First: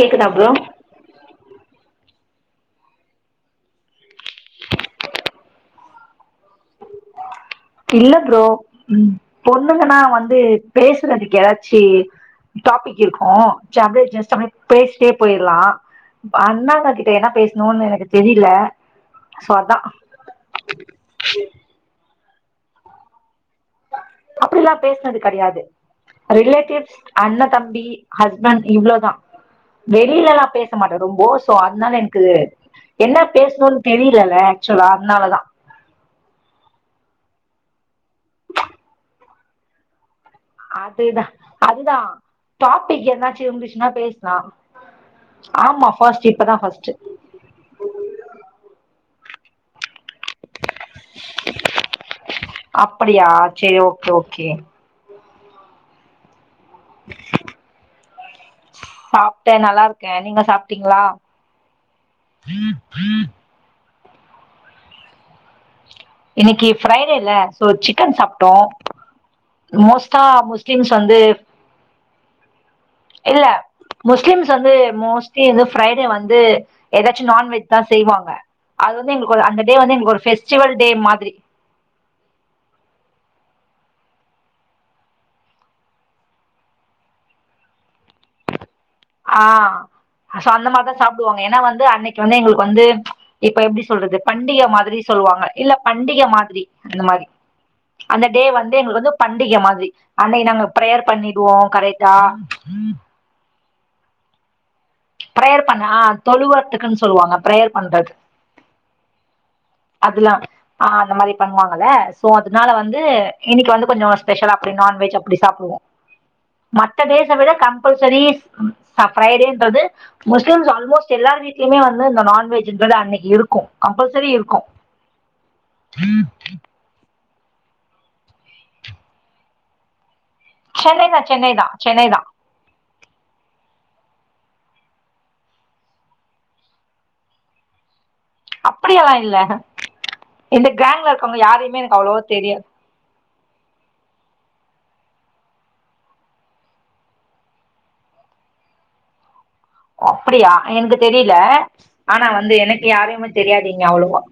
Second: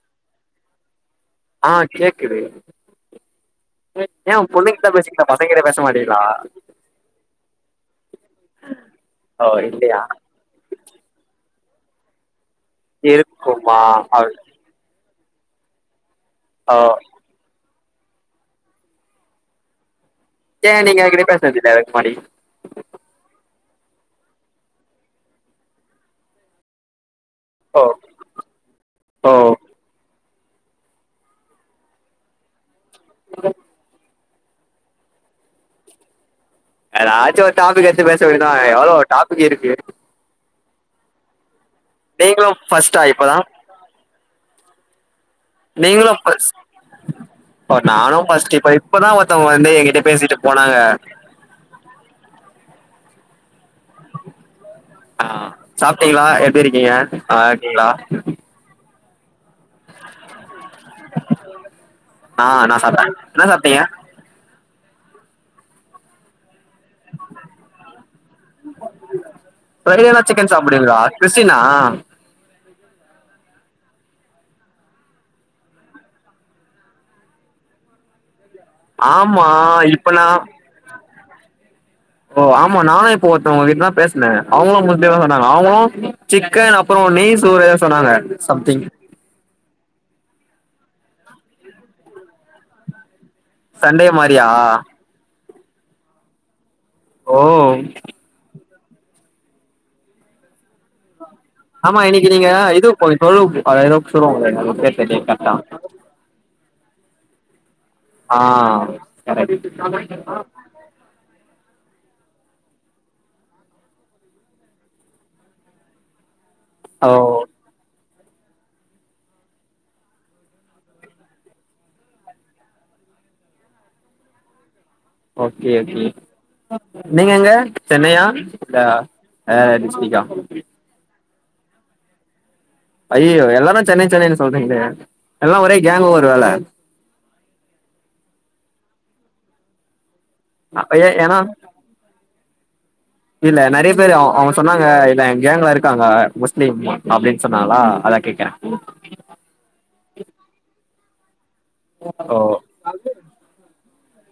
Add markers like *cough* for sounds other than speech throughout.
கேக்குதா ப்ரோ ஆ கேக்குது ஏ பொண்ணுங்கிட்தா பேசுவீங்களா ப சங்க கிட்ட பேசமாட்டிங்களா இல்ல ப்ரோ ம் ஓ பொண்ணுங்கன்னா இல்லையா வந்து பேசுறதுக்கு ஏதாச்சி டாப்பிக் இருக்கு இருக்குமா சாம்புலு அவ் ஜஸ்ட் அப்டி பேஸ்ட்டே போய்ட்லா ஓ அண்ணாங்க கிட்ட என்ன பேச் னோன்னு எனக்கு தெரில சோ அதா ஏன நீங்க யார்கிட்டயு பேச்னது இல்லையா முன்னாடி அப்டிலா பேச்னது கெடையாது ரிலேட்டிவ்ஸ் அண்ண ஓ தம்பி ஹஸ்பண்ட் இவ்ளோதா. ஓ வெளில எல்லா பேச மாட்டே ரொம்போ சோ அதுனால எனக்கு என்ன பேசணுன் தெரிலல்ல ஆக்சுலா அதுனாலதா எதாச்சு ஒரு டாபிக் எடுத்து பேச வேணா எவ்ளோ டாபிக் இருக்கு அதுதா அதுதா நீங்களு ஃபர்ஸ்ட்டா டாபிக் இப்பதா எதுனாச்சு இருந்துச்சுன்னா பேச்லா ஆமா ஃபர்ஸ்ட் இப்பதா ஃபர்ஸ்ட்டு இப்ப நானு ஃபர்ஸ்ட் இப்ப இப்பதா ஒருத்தவங்க வந்து ஏகிட்ட பேசிட்டு போனாங்க அப்படியா செரி ஓகே ஓகே ஆ சாப்ட்டீங்களா எப்டி இருக்கீங்க நல்லா இருக்கீங்களா சாப்ட்டே நல்லா இருக்கே நீங்க சாப்ட்டீங்களா நீங்க இன்னிக்கி ஃப்ரைடேல சோ சிக்கன் சாப்ட்டோ ஃப்ரைடேனா சிக்கன் சாப்டுவீகளா வந்து கிருஸ்டீன்னா இல்ல முஸ்லீம்ஸ் வந்து மோஸ்ட்லி வந்து ஃப்ரைடே வந்து எதாச்சு நான்வெஜ் தா செய்வாங்க அது வந்து எங்களுக்கு ஒரு ஆமா அந்த டே வந்து இப்ப எங்களுக்கு ஒரு நா ஃபெஸ்டிவல் டே மாதிரி ஓ ஆமா நானு இப்ப ஒருத்தவங்கிட்ட தா பேசுனே. அவங்களு முஸ்லீம் தா சொன்னாங்க. அவங்களு சிக்கன் அப்புறொ நெய் சோறு ஏதோ சொன்னாங்க சம்திங் ஆ சோ அந்த மாரிதா சாப்டுவாங்க. ஏனா வந்து அன்னைக்கி வந்து எங்களுக்கு வந்து இப்ப எப்டி சண்டே சொல்றது மாரியா பண்டிக மாதிரி சொல்லுவாங்க. இல்ல பண்டிக மாதிரி அந்த மாரி ஓ அந்த டே வந்து எங்களுக்கு வந்து பண்டிக மாதிரி அன்னைக்கி நாங்க ப்ரேயர் பண்ணிடுவோ கரெக்ட்டா தொழுது அது எதோ சொல்லுவாங்களே *unintelligible* பிரேயர் பண்ணா தொழுவர்த்துக்குன்னு சொல்லுவாங்க ப்ரேயர் பண்றது ஆ கரெக்ட் அதெல்லா ஆ அந்த மாரி பண்ணுவாங்கல்ல சோ அதுனால வந்து இன்னிக்கி வந்து கொஞ்சொ ஸ்பெஷலா அப்டி நான்வெஜ் அப்டி சாப்டுவோ மத்த ஓ டேஸ்ஸ விட கம்பல்சரி ச ஃப்ரைடேன்றது முஸ்லிம்ஸ் ஆல்மோஸ்ட் எல்லார் வீட்லயுமே வந்து இந்த நான்வெஜுன்றது அன்னிக்கி இருக்கு கம்பல்சரி இருக்கு ஓகே ஓகே நீங்க எங்க சென்னையா இல்ல டிஸ்டிக்கா சென்னை தா சென்னை தா சென்னை தா அய்யய்யோ எல்லாரு சென்னை சென்னைன்னு சொல்றீங்களோ எல்லா ஒரே கேங்கோ ஒரு வேல அப்டியெல்லா இல்ல இந்த கேங்ல இருக்கவங்க யாரையுமே எனக்கு அவ்ளோவா தெரியாது உம் இல்ல நெறைய பேரு அவங்க சொன்னாங்க இல்ல கேங்கல இருக்காங்க முஸ்லீம் அப்டின் சொன்னாங்களா அத கேக் கற ஓ அப்படியா எனக்கு தெரியல ஆனா ஓ வந்து எனக்கு யாரையுமே தெரியாது இங்க அவ்ளோவா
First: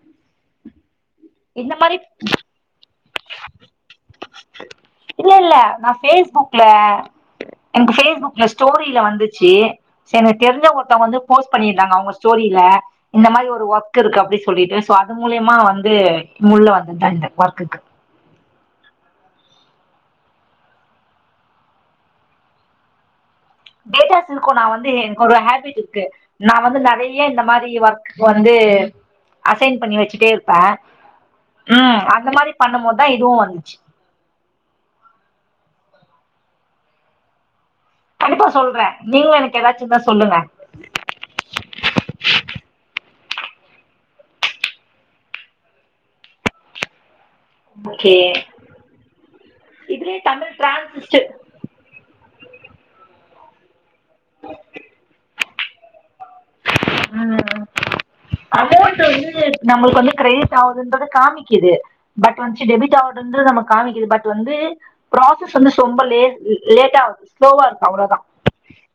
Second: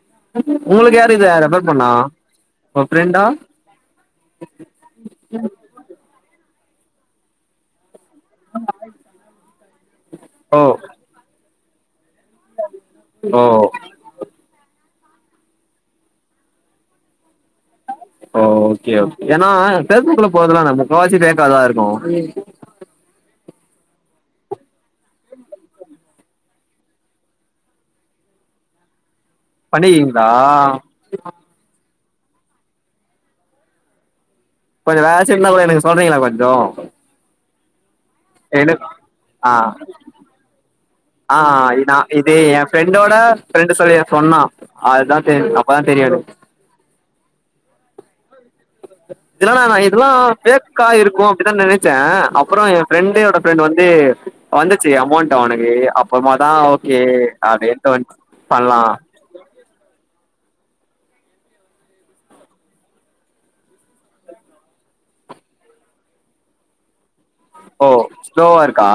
உங்களுக்கு யார் இத ரெஃபர் இந்த பண்ணா மாரி உங்க ஃப்ரெண்டா இல்ல இல்ல நா பேஸ்புக்ல எனக்கு பேஸ்புக் ஸ்டோரியில வந்துச்சு எனக்கு ஓ தெரிஞ்ச ஒருத்தங்க வந்து போஸ்ட் பண்ணியிருந்தாங்க அவங்க ஸ்டோரில இந்த ஓ மாதிரி ஒரு ஒர்க் இருக்கு அப்டி சொல்லிட்டு சோ அது மூலியமா வந்து உள்ள வந்ததுதா இந்த ஒர்க்குக்கு ஓ ஓகே ஓகே ஏனா பேஸ்புக்ல போர்தல்லா நா முக்காவாசி பேக்காதா இருக்கு டேட்டாஸ் இருக்கு நான வந்து எனக்கு ஒரு ஹேபிட் இருக்கு நா வந்து நெறைய இந்த மாரி ஒர்க் வந்து அசைன் பண்ணி பண்ணிருக்கீங்களா வெச்சுட்டே இருப்ப ம் அந்த மாரி பண்ணும்போதா இதுவு வந்துச்சு கொஞ்சோ வேரெதாச்சு இருந்தா கூடோ எனக்கு சொல்றீங்களா கொஞ்சோ கண்டிப்பா எனக்கு சொல்ற நீங்களு ஆ எனக்கு எதாச்சு இருந்தா சொல்லுங்க ஆ நா இது என் ஃப்ரெண்டோட ஃப்ரெண்டு் சொல்லி எனக் சொன்னா அதுதா தெ அப்பதா தெரியு எனக் ஓகே இதெல்லானா நா இதெல்லா இதுலயே தமிழ் பேக்கா இருக்கு டிரான்சிஸ்டர் அப்டிதா நெனைச்சே அப்பறோ ஃப்ரெண்டோட ஃப்ரெண்ட் வந்து வந்துச்சு அமௌண்ட் அவனுக்கு அப்பறமா தா கே ம் அப்டின்ட்டு வந்ட்டு பண்லா நம்ளுக்கு வந்து க்ரெடிட் ஆவுதுன்றத காமிக்கிது பட் வந்துச்சு டெபிட் ஆவுதுன்றதுடு நம்க் காமிக்குது பட் வந்து ப்ராசஸ் வந்து சொம்ப லே லேட் ஆவுது ஓ ஸ்லோவாருக்கா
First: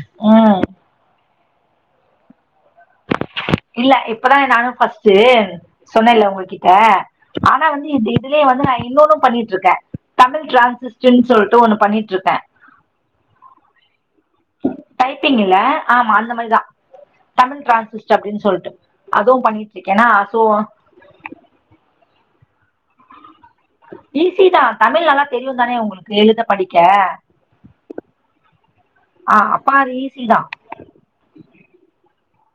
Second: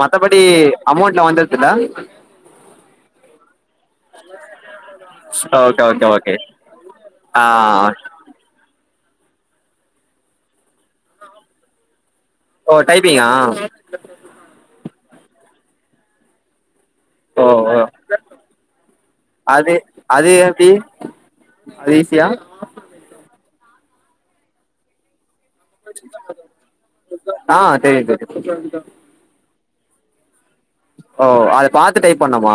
மத்தபடி ம் அமௌண்ட்ல வந்துருதுல இல்ல இப்பதா நானு பஃர்ஸ்ட்டு ஓகே ஓகே சொன்னேல ஓகே உங்ககிட்ட ஆ ஆனா வந்து இது வந்து நா இன்னோன்னு பண்ணிட்டுருக்கே தமிழ் டிரான்சிஸ்லிஸ்ட்டு சொல்லிட்டு ஒன்னு பண்ணிட்டுருக்கே ஓ டைப்பிங்கா டைப்பிங் இல்ல ஆமா அந்த மாரிதா ஓ தமிழ் ஓ ட்ரான்ஸிஸ்ட் அப்டின் சொல்லிட்டு அதுவு அது பண்ணிட்டுருக்கேனா அது எப்டி அது ஈசியா ஈஸி தா தமிழ் நல்லா தெரியுந் தானே உங்களுக்கு எழுத படிக்க ஆஹ் தெரியு தெரியு தெரியு ஆஹ் அப்ப அது ஈசி தா ஓ அத பாத்து டைப் பண்ணமா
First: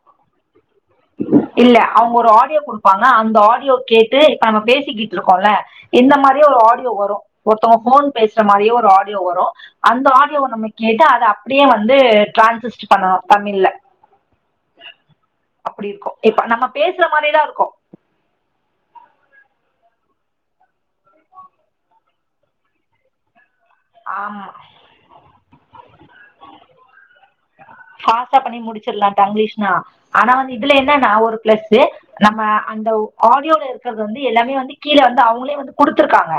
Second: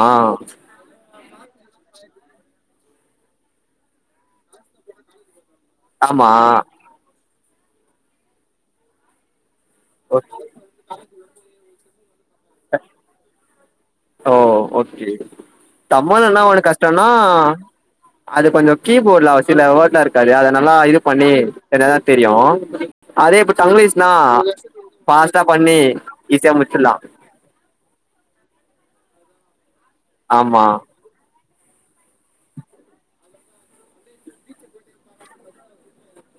இல்ல அவங்க ஒரு ஆடியோ குடுப்பாங்க அந்த ஆடியோ கேட்டு இப்ப நம்ம பேசிக்கிட்டுருக்கோல இந்த ஆமா மாரியே ஒரு ஆடியோ வரு ஒருத்தவங்க போன் பேசுற மாரியே ஒரு ஆடியோ வரு அந்த ஆடியோவ நம்ம கேட்டு அத அப்டியே வந்து ட்ரான்சிஸ்ட் பண்ணணு தமிழ்ல ஓ ஓகே அப்டி இருக்கு தமிழ்ல இப்ப என்ன நம்ம ஒன்னு பேசுற கஷ்டம்னா மாரிதா இருக்கு அது கொஞ்சோ கீபோர்ட்ல அ சில வேட்லா இருக்காது அத நல்லா இது பண்ணி என்னதா தெரியு அதே இப்ப தங்கிலீஷ்னா ஆமா பாஸ்டா பண்ணி ஈஸியா முடிச்சில்லா ஃபாஸ்ட்டா பண்ணி முடுச்சற்லா தங்லிஷ்னா ஆனா வந்து ஆமா இதுல என்னானா ஒரு பிளஸு நம்ம அந்த ஆடியோல இருக்கறது வந்து எல்லாமே வந்து கீழ வந்து அவுங்களே வந்து குடுத்துருக்காங்க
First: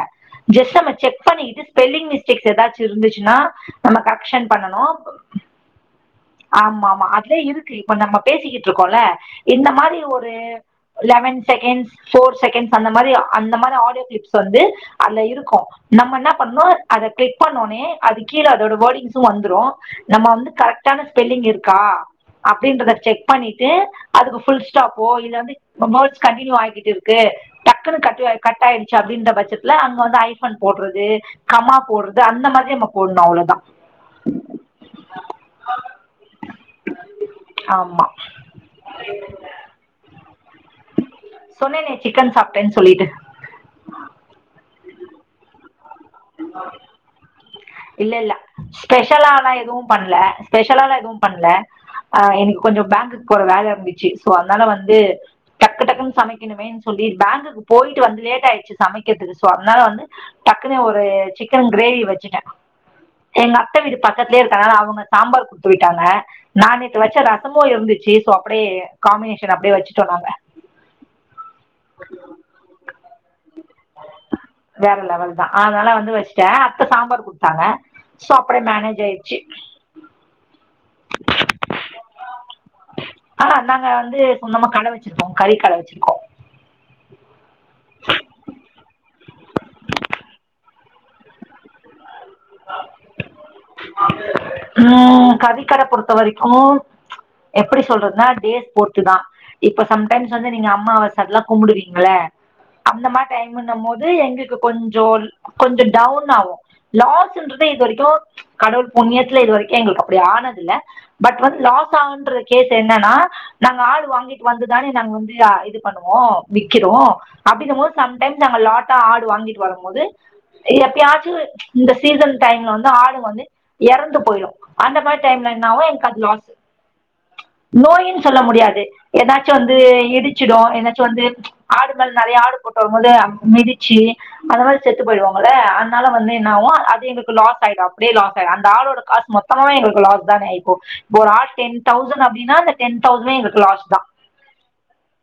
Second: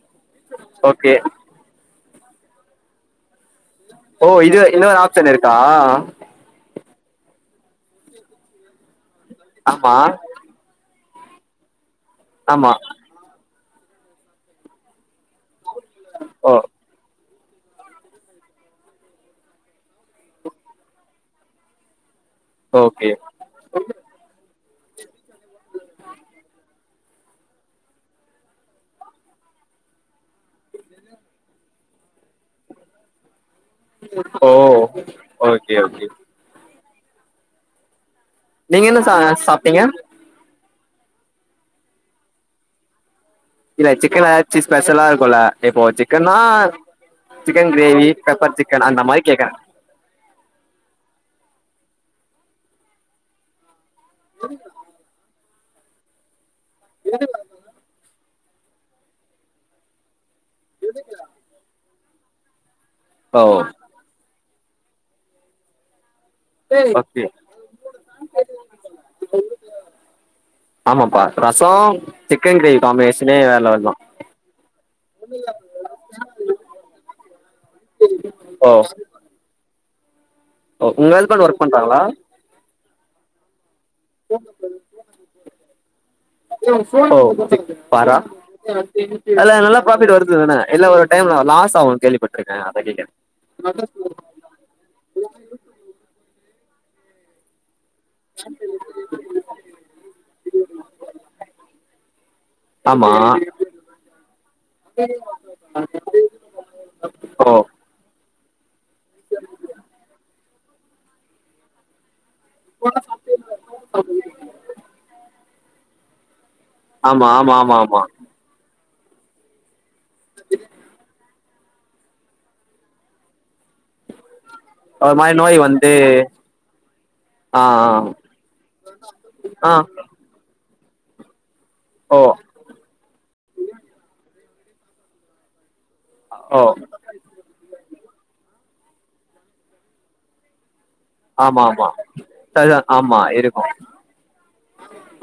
ஜெஸ்ட் நம்ம ஓகே செக் பண்ணிக்கிட்டு ஸ்பெல்லிங் மிஸ்டேக்ஸ் எதாச்சு இருந்துச்சுன்னா நம்ம ஓ கரெக்ஷன் இது பண்ணணு இன்னொரு ஆப்ஷன் இருக்கா ஆமா ஆமா அதுலயே இருக்கு இப்ப நம்ம பேசிக்கிட்டு இருக்கோல்ல இந்த ஆமா மாரி ஒரு லவன் செகண்ட்ஸ் ஃபோர் ஆமா செகண்ட்ஸ் அந்த மாரி அந்த மாரி ஆடியோ கிளிப்ஸ் வந்து அதுல இருக்கு நம்ம என்னா ஓ பண்ணணு அத கிளிக் பண்ணோனே அது கீழ அதோட வேர்டிங்ஸு வந்துறு நம்ம வந்து கரெக்ட் டான ஸ்பெல்லிங் இருக்கா அப்டின்றத ஓகே செக் பண்ணிட்டு அதுக்கு ஃபுல் ஸ்டாப்போ இல்ல இப்ப வோர்ட்ஸ் கண்டின்யூ ஆகிட்டு கு டக்குனு கட்டயா கட் ஆயிடுச்சு அப்டின்ற பச்சத்துல அங்க வந்து ஐஃபன் போடுறது கமா போடுறது அந்த மாதி நம்ம போடணு அவ்ளோதா ஓ ஓகே ஓகே ஆமா நீங்க என்ன சா சாப்டீங்க சொன்னேனே சிக்கன் சாப்டேன் சொல்லிட்டு இல்ல சிக்கன்ல எதாச்சு ஸ்பெஷலா இருக்குல்ல இப்போ சிக் கனா சிக்கன் க்ரேவி பெப்பர் சிக்கன் அந்த மாரி கேக்கறே எதூ பண்ல ஸ்பெஷலாலா எதூ பண்ல ஆ இன்னக்கி கொஞ்சோ பேங்குக்கு போற வேல இருந்துச்சு சோ அதுனால வந்து டக்கு டக்குனு சமைக்கணுமேன்னு சொல்லி பேங்குக்கு போயிட்டு வந்து லேட் ஆயிடுச்சு சமைக்கிறது சோ அதுனால வந்து டக்குனு ஒரு சிக்கன் கிரேவி வச்சுட்டே எங்க அத்த அத்த ஓ வீடு பக்கத்துலயே இருக்கனால அவுங்க சாம்பார் குடுத்து விட்டாங்க நா நேத்து வச்ச ஓகே ரசமு இருந்துச்சு சோ அப்டியே காம்பினேஷன் அப்டியே வச்சுட்டோ நாங்க ஆமாப்பா ரசோ சிக்கன் க்ரேவி காம்பினேசனே வேற லெவல் தா வேற லெவல் தா அதுனால வந்து வச்சுட்டே அத்த சாம்பார் குடுத்தாங்க சோ அப்டியே ஓ மேனேஜ் ஆயி ச்சு ஓ ஒங்க ஹஸ்பன்ட் ஒர்க் பண்றாங்களா ஆ நாங்க வந்து சொந்தமா கட வச்சுருக்கோ கறிக் கட வச்சுருக்கோ ஓ பார்ரா அதுல நல்ல ப்ராஃபிட் வருதுதான இல்ல ஒரு டைம்ல லாஸ் ஆவுன்னு கேள்விப்பட் ருக்கே அதா கேக்குறே ஆ கறி கட பொறுத்த வரைக்கு எப்டி சொல்றது னா டேஸ் பொறுத்துதா இப்ப சம்டைம்ஸ் வந்து நீங்க அம்மாவசன்லா கும்புடுவீங்கல அந்த ஆமா மாரி டைம்முன்னம் போது எங்குளுக்கு கொஞ்சோ கொஞ்ச டவுன் ஆகு ஓ லாசுன்றது இது வரைக்கு கடவுள் புண்ணியத்துல இது வரைக்கு எங்களுக்கு அப்டி ஆனது இல்ல பட் வந் லாஸ் ஆகுன்ற கேஸ் என்னனா நாங்க ஆடு வாங்கிட்டு வந்துதான நாங்க வந்து ஆ இது பண்ணுவோ விக்கிறோ ஆமா ஆமா ஆமா ஆமா அப்டினம்போது சம்டைம்ஸ் நாங்க லாட்டா ஆடு வாங்கி டு வரும்போது எப்பயாச்சு இந்த சீசன் டைம்ல வந்து ஆடு வந்து எறந்து போயிரு அந்த ஒரு மாரி டைம்ல நோய் என்னாவு வந்து எனக்கது லாசு ஆ நோயின் சொல்ல முடியாது எதாச்சு ஆ ஆ வந்து இடு ச்சுடு எதாச்சு வந்து ஆடு மேல ஓ நெறைய ஆடு போட் வரும்போது அ மிதுச்சு அந்த மாரி செத்து போயிறுவாங்கல்ல அதுனால வந் ஓ என்னாவு அது எங்குளுக்கு லாஸ் ஆயிடு அப்டியே லாஸ் ஆயிடு அந்த ஆடோட காசு மொத்தமாவே எங்குளுக்கு லாஸ் தான இப்போ ப்ப ஒரு ஆடு ஆமா டென் ஆமா தௌசண் அப்டின்னா அந்த அதுதா டென் ஆமா தௌசன்மே இருக்கு எங்களுக்கு லாஸ்தா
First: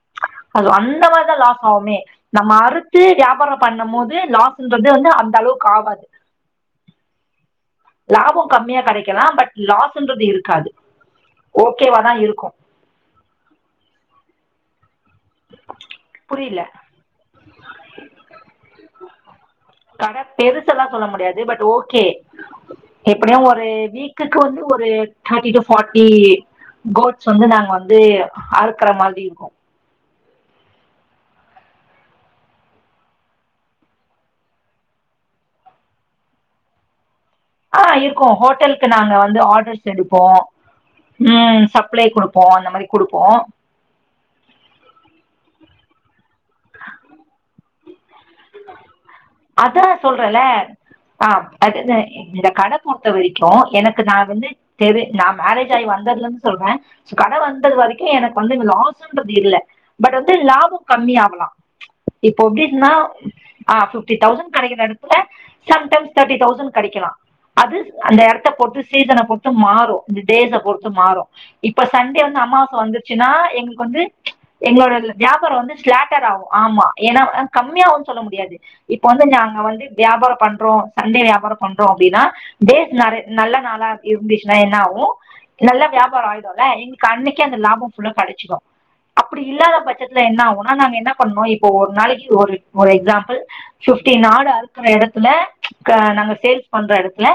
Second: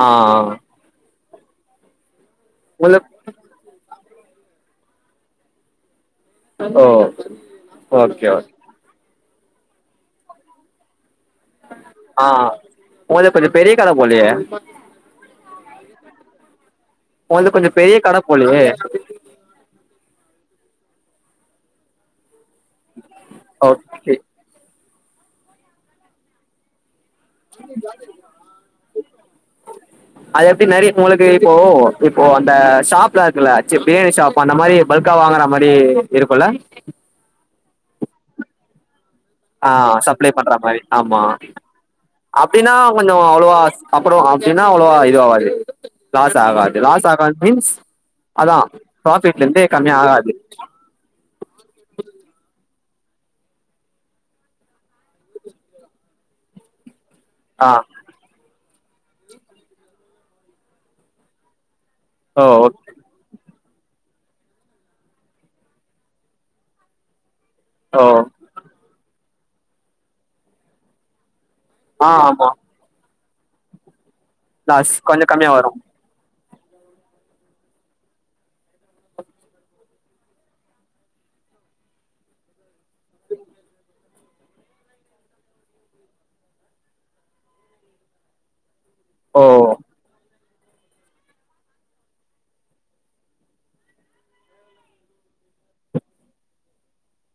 ஆ அது அந்த மார் தா லாஸ் ஆவுமே நம்ம அறுத்து உங்களுக் வியாபாரம் பண்ணும் போது லாசுன்றது வந்து அந்த அளவுக்கு ஆவாது அதா லாபோ கம்மியா கெடைக்கலா பட் லாசுன்றது இருக்காது ஓகேவா தான் ஆ இருக்கும் உங்களுது கொஞ்ச பெரிய கட போலயே புரியல உங்கள்து கொஞ்ச பெரிய கட போலையே கட பெருசுலா சொல்ல முடியாது பட் ஓகே எப்டியு ஒரு ஓகே வீக் குக்கு வந்து ஒரு தேட்டி டு ஃபாட்டி கோட்ஸ் வந்து நாங்க வந்து அறுக்குற மாரி இருக்கு அது எப்டி நெறைய உங்களுக்கு இப்போ இப்போ அந்த ஷாப்லா இருக்குல சி பிரியாணி ஷாப் ப் அந்த மாரி பல்கா வாங்குற மாரி இருக்குல்ல ஆ இருக்கு ஹோட்டல் து நாங்க வந்து ஆ ஆர்டர்ஸ் எடுப்போ சப்ளை பண்ற மாரி ஆமா ம் சப்ளை குடுப்போ அந்த மாரி குடுப்போ அப்பறோ அப்டினா அவ்ளவா இதாவாது லாஸ் ஆகாது லாஸ் ஆகாது மீன்ஸ் அதா ப்ராஃபிட்லந்து அதா கம்மியாகாது சொல்றேன்ல ஆ அதுதா இந்த கட பொறுத்த வரிக்கு எனக்கு நா வந்து தெரு நா மேரேஜாய் வந்ததுலந்து சொல்றே ச்சு கட வந்த ஆ வரைக்கு எனக்கு வந்து லாஸுன்றது இல்ல பட் வந்து லாபோ கம்மியாகலா இப்போ ஓ ஓகே எப்டின்னா ஆ ஃபிப்டி டௌசண்ட் கெடைக்குற எடத்துல சம்டைம்ஸ் தேர்டி டௌசண்ட் கெடிக்கலா அது ஓ அந்த எடத் த பொறுத்து சீசன பொறுத்து மாறு இந்த டேஸ்ஸ பொறுத்து மாறு இப்ப ஆ சண்டே வந்து ஆமா அமாவாச‌ வந்து சுனா எங்களுக்கு வந்து எங்களோட லாஸ் கொஞ்சோ கம்மியா வியாபாரோ வரு வந்து ஸ்லாட்டர் ஆகு ஆமா ஏனா கம்மியாவுன் சொல்ல முடியாது இப்ப வந்து நாங்க வந்து வியாபாரொ பண்றோ சண்டே வியாபாரொ பண்றோ அப்டின்னா டேஸ் நெறை நல்ல நாளா அப்டி இருந்துச்சுனா என்ன ஆவு நல்லா வியாபாரொ ஆய்டுல இன்னிக்கு அன்னைக்கே அந்த லாபோம் ஃபுல்லா கெடச்சுரு அப்டி ஓ இல்லாத பச்சத்துல என்னாகுனா நாங்க என்ன பண்ணோ இப்ப ஒரு நாளிக்கு ஒரு ஒரு எக்ஸாம்பிள் ஃபிப்டீன் ஆடு அறுக்குற எடத்துல அ நாங்க சேல்ஸ் பண்ற எடத்துல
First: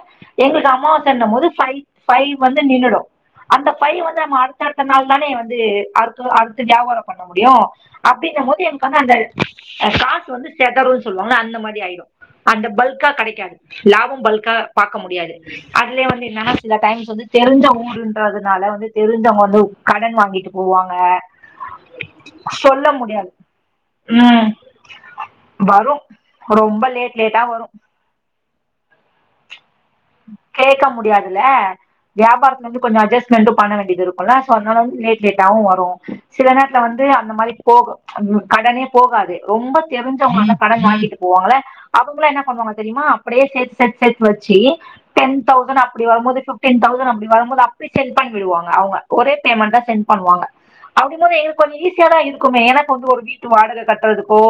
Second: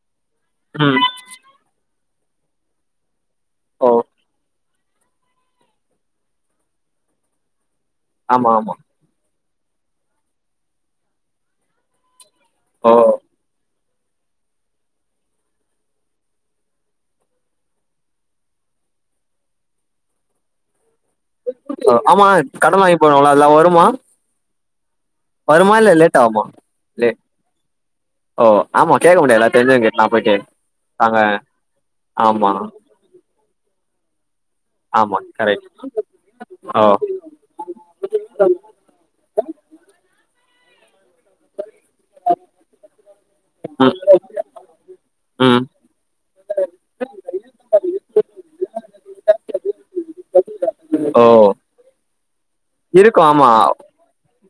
எங்களுக்கு ம் அம்மாவாசன்னும் போது ஃபைவ் ஃபைவ் வந்து நின்னுடு அந்த ஓ ஃபைவ் வந்து நம்ம அடுத் தடுத்த நாள்தானே வந்து அறுத்தூ அறுத்து வியாபாரொ பண்ண முடியு அப்டிங்கம் ஆமா போது ஆமா எனக்கு வந்து அந்த அ காஸ் வந்து செதருன் சொல்வாங்கல அந்த மாரி ஆய்டு அந்த ஓ பல்க்கா கெடைக்காது லாபம் பல்க்கா பாக்க முடியாது அதுலயே வந்து என்னனா சில டைம்ஸ் வந்து தெருஞ்ச ஊருன்றதுனால வந்து தெருஞ்சவங்க வந்து கடன் வாங்கிட்டு போவாங்க ஆமா கடன் சொல்ல வாங்கி முடியாது போனாங்களா அதுல்லா வருமா ம் வருமா இல்ல வரு லேட் ஆகுமா ரொம்ப லே லேட் லேட்டா வரு ஓ ஆமா கேக்கமுடியால்ல தெருஞ்சவ்ங்கிட் கேக்க முடியாதுல்ல ஆமா வியாபாரத்துல இருந்து கொஞ்சொ அட்ஜஸ்ட்மெண்ட்டு பண்ண வேண்டிதிருக்கு க்குல சோ அதனால வந் ஆமா லேட் லேட்டாவு கரெக்ட் வரு சில நேரத்துல ஓ வந்து அந்த மாரி போகு கடனே போகாது ரொம்ப தெருஞ்சவுங்கதா கடன் வாங்கிட் போவாங்கள அவுங்களா என்ன பண்வாங்க தெரியுமா அப்டியே சேத் ம் சேத் சேத் வச்சி டென் ம் தௌசண்ட் அப்டி வரும்போது ஃபிப்டின் தௌசண்ட் அப்டி வரும்போது அப்டியே சென்ட் பண்ணிடுவாங்க அவங்க ஒரே பேமண்ட்டா சென் பண்வாங்க அப்டின் ஓ போது எங்களுக்கு கொஞ்சொ ஈஸியா தா இருக்குமே ஏனா நம்பி இருக்கு ஒரு வீட்டு ஆமா வாடக கட்றதுக்கோ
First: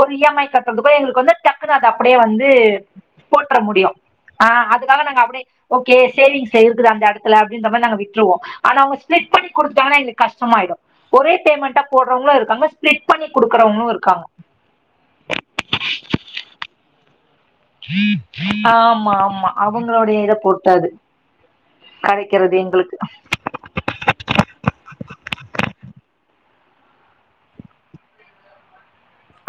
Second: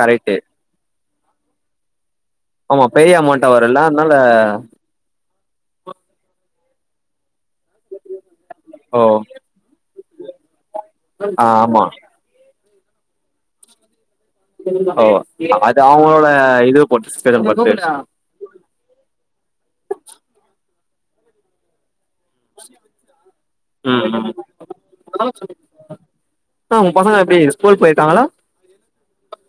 ஒரு இ எம் ஐ கட்றதுக்கோ எங்களுக்கு வந்து டக்குனு அத அப்டியே வந்து ஆமா பெரிய அமௌண்டா போட்ற வருல்ல முடியு அதனால ஆ அதுனால நாங்க அப்டியே ஓக்கே சேவிங்ஸ்ல இருக்குது அந்த எடத்துல அப்டின்ற மாரி நாங்க விட்ருவோ அனா அவுங்க ஓ ஸ்பிலிட் பண்ணி குடுத்துடாங்கனா எங்களுக்கு கஷ்டமாய்டு ஒரே ஆ ஆமா பேமெண்டா போட்றவங்களு இருக்காங்க ஸ்பிலிட் பண்ணி குடுக்குறவங்களு இருக்காங்க ஓ அது அவுங்களோட இது பொருத்தது ஆமா ஆமா அவுங்களுடய இத பொருத்து அது கடைக்கிறது எங்களுக்கு ம் ம் ஆ உங்க பசங்க எப்டி ஸ்கூல் போயிட்டாங்களா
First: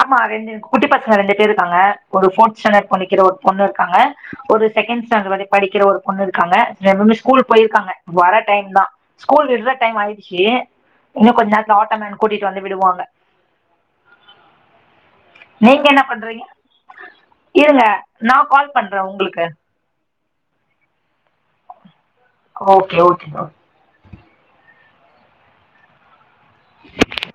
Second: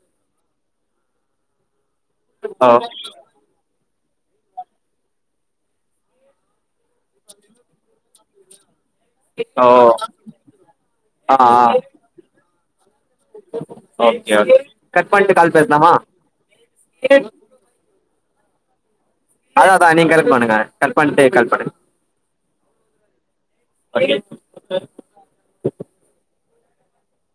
அமா ரெண்டு குட்டி பசங்க ரெண்டு பேருக்காங்க ஒரு ஃபோர்த் ஓ ஸ்டாண்டர்ட் படிக்குற ஒரு பொண்ணுருக்காங்க ஒரு செகண்ட் ஸ்டாண்டர்ட் வர படிக்கிற ஒரு பொண்ணுருக்காங்க ரெண்டுபேருமே ஸ்கூல் போயிருக்காங்க வர டைம் தா ஸ்கூல் ஓ விட்ற டைம் ஆய்ர்ச்சி இன்னு கொஞ்ச நேரத்துல ஆட்டோ மேன் கூட்டிட்டு வந்து விடுவாங்க ஓக்கே ஓக்கே கட் பண்ட்டு கால் நீங்க பேஸ்லாமா என்ன பண்றீங்க இருங்க நா கால் பண்ற உங்குளுக்கு அதா அதா நீங் கனெட் பண்ணுங்க கட் பண்ட்டு கால் பண்ணுங்க ஓகே ஓகே ஓ *unintelligible* *inaudible*